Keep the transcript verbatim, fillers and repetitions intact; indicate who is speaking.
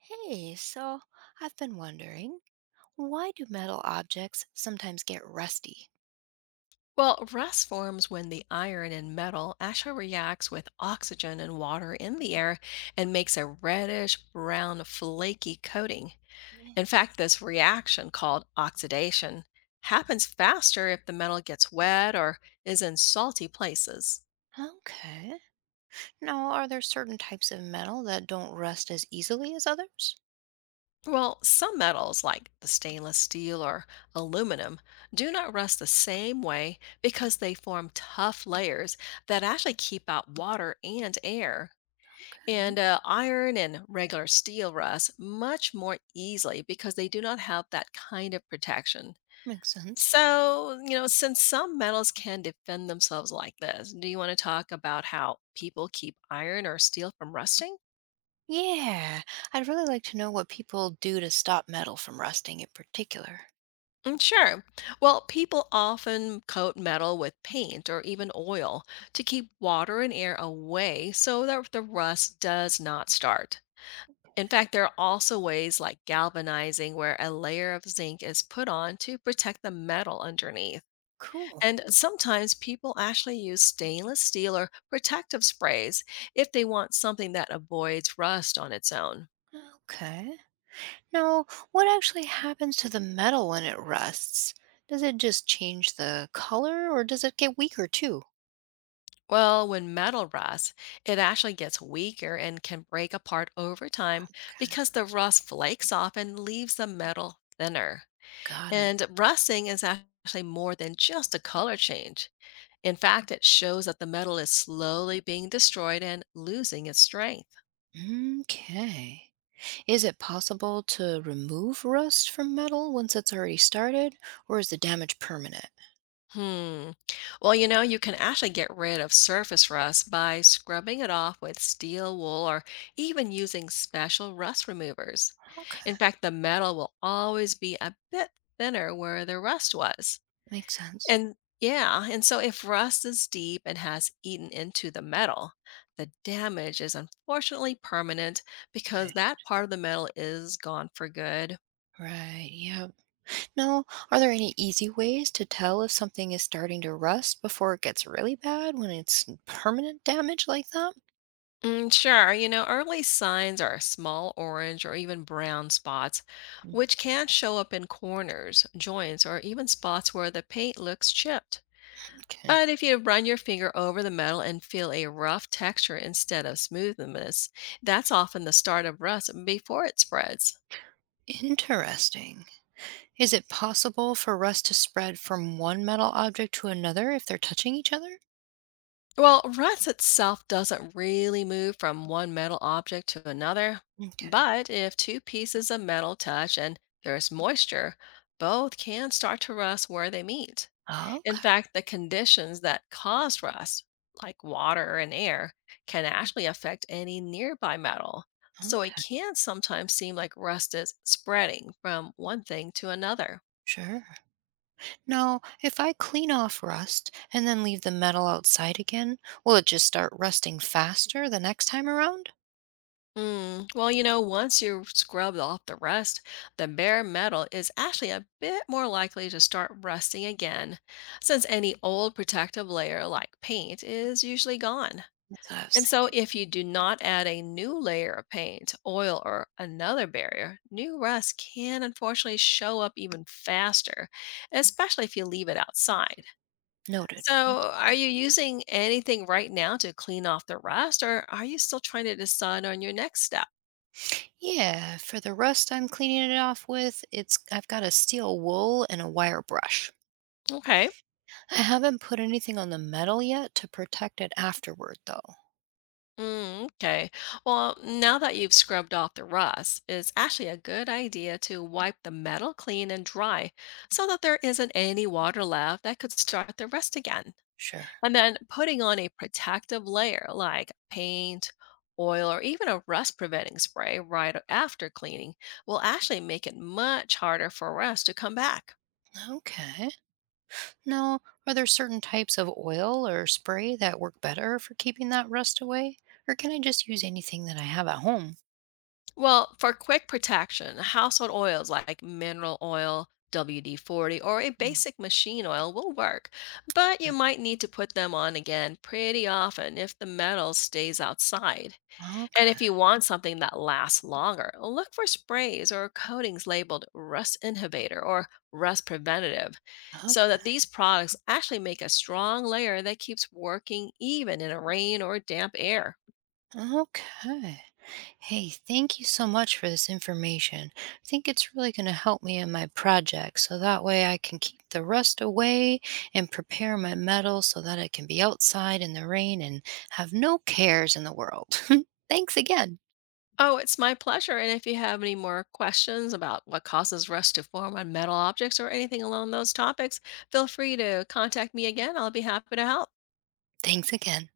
Speaker 1: Hey, so I've been wondering, why do metal objects sometimes get rusty?
Speaker 2: Well, rust forms when the iron in metal actually reacts with oxygen and water in the air and makes a reddish brown flaky coating. In
Speaker 1: Yeah.
Speaker 2: fact, this reaction, called oxidation, happens faster if the metal gets wet or is in salty places.
Speaker 1: Okay. Now, are there certain types of metal that don't rust as easily as others?
Speaker 2: Well, some metals, like the stainless steel or aluminum, do not rust the same way because they form tough layers that actually keep out water and air.
Speaker 1: Okay,
Speaker 2: And uh, Iron and regular steel rust much more easily because they do not have that kind of protection.
Speaker 1: makes sense.
Speaker 2: So, you know, since some metals can defend themselves like this, do you want to talk about how people keep iron or steel from rusting?
Speaker 1: Yeah, I'd really like to know what people do to stop metal from rusting in particular.
Speaker 2: Mm, sure. Well, people often coat metal with paint or even oil to keep water and air away so that the rust does not start. In fact, there are also ways like galvanizing, where a layer of zinc is put on to protect the metal underneath.
Speaker 1: Cool.
Speaker 2: And sometimes people actually use stainless steel or protective sprays if they want something that avoids rust on its own.
Speaker 1: Okay. Now, what actually happens to the metal when it rusts? Does it just change the color or does it get weaker too?
Speaker 2: Well, when metal rusts, it actually gets weaker and can break apart over time
Speaker 1: Okay.
Speaker 2: because the rust flakes off and leaves the metal thinner.
Speaker 1: Got it.
Speaker 2: And rusting is actually more than just a color change. In fact, it shows that the metal is slowly being destroyed and losing its strength.
Speaker 1: Okay. Is it possible to remove rust from metal once it's already started, or is the damage permanent?
Speaker 2: Hmm. Well, you know, you can actually get rid of surface rust by scrubbing it off with steel wool or even using special rust removers.
Speaker 1: Okay.
Speaker 2: In fact, the metal will always be a bit thinner where the rust was.
Speaker 1: Makes sense.
Speaker 2: And yeah, and so if rust is deep and has eaten into the metal, the damage is unfortunately permanent because
Speaker 1: Right.
Speaker 2: that part of the metal is gone for good.
Speaker 1: Right. Yeah. Now, are there any easy ways to tell if something is starting to rust before it gets really bad when it's permanent damage like that?
Speaker 2: Mm, sure. You know, early signs are small orange or even brown spots,
Speaker 1: Mm.
Speaker 2: which can show up in corners, joints, or even spots where the paint looks chipped.
Speaker 1: Okay.
Speaker 2: But if you run your finger over the metal and feel a rough texture instead of smoothness, that's often the start of rust before it spreads.
Speaker 1: Interesting. Is it possible for rust to spread from one metal object to another if they're touching each other?
Speaker 2: Well, rust itself doesn't really move from one metal object to another,
Speaker 1: Okay.
Speaker 2: but if two pieces of metal touch and there's moisture, both can start to rust where they meet.
Speaker 1: Okay.
Speaker 2: In fact, the conditions that cause rust, like water and air, can actually affect any nearby metal. So it
Speaker 1: Okay.
Speaker 2: can sometimes seem like rust is spreading from one thing to another.
Speaker 1: Sure. Now, if I clean off rust and then leave the metal outside again, will it just start rusting faster the next time around?
Speaker 2: Mm. Well, you know, once you scrub off the rust, the bare metal is actually a bit more likely to start rusting again, since any old protective layer like paint is usually gone.
Speaker 1: That's what I was
Speaker 2: And so,
Speaker 1: thinking.
Speaker 2: if you do not add a new layer of paint, oil, or another barrier, new rust can unfortunately show up even faster, especially if you leave it outside.
Speaker 1: Noted. Mm-hmm.
Speaker 2: So, are you using anything right now to clean off the rust, or are you still trying to decide on your next step?
Speaker 1: Yeah, for the rust I'm cleaning it off with, it's I've got a steel wool and a wire brush.
Speaker 2: Okay.
Speaker 1: I haven't put anything on the metal yet to protect it afterward though.
Speaker 2: Mm, okay. Well, now that you've scrubbed off the rust, it's actually a good idea to wipe the metal clean and dry so that there isn't any water left that could start the rust again.
Speaker 1: Sure.
Speaker 2: And then putting on a protective layer like paint, oil, or even a rust preventing spray right after cleaning will actually make it much harder for rust to come back.
Speaker 1: Okay. Now, are there certain types of oil or spray that work better for keeping that rust away? Or can I just use anything that I have at home?
Speaker 2: Well, for quick protection, household oils like mineral oil, W D forty, or a
Speaker 1: Mm.
Speaker 2: basic machine oil will work, but you
Speaker 1: Mm.
Speaker 2: might need to put them on again pretty often if the metal stays outside. And if you
Speaker 1: Okay.
Speaker 2: want something that lasts longer, look for sprays or coatings labeled rust inhibitor or rust preventative so
Speaker 1: Okay.
Speaker 2: that these products actually make a strong layer that keeps working even in a rain or damp air.
Speaker 1: Okay. Hey, thank you so much for this information. I think it's really going to help me in my project so that way I can keep the rust away and prepare my metal so that it can be outside in the rain and have no cares in the world. Thanks again.
Speaker 2: Oh, it's my pleasure. And if you have any more questions about what causes rust to form on metal objects or anything along those topics, feel free to contact me again. I'll be happy to help.
Speaker 1: Thanks again.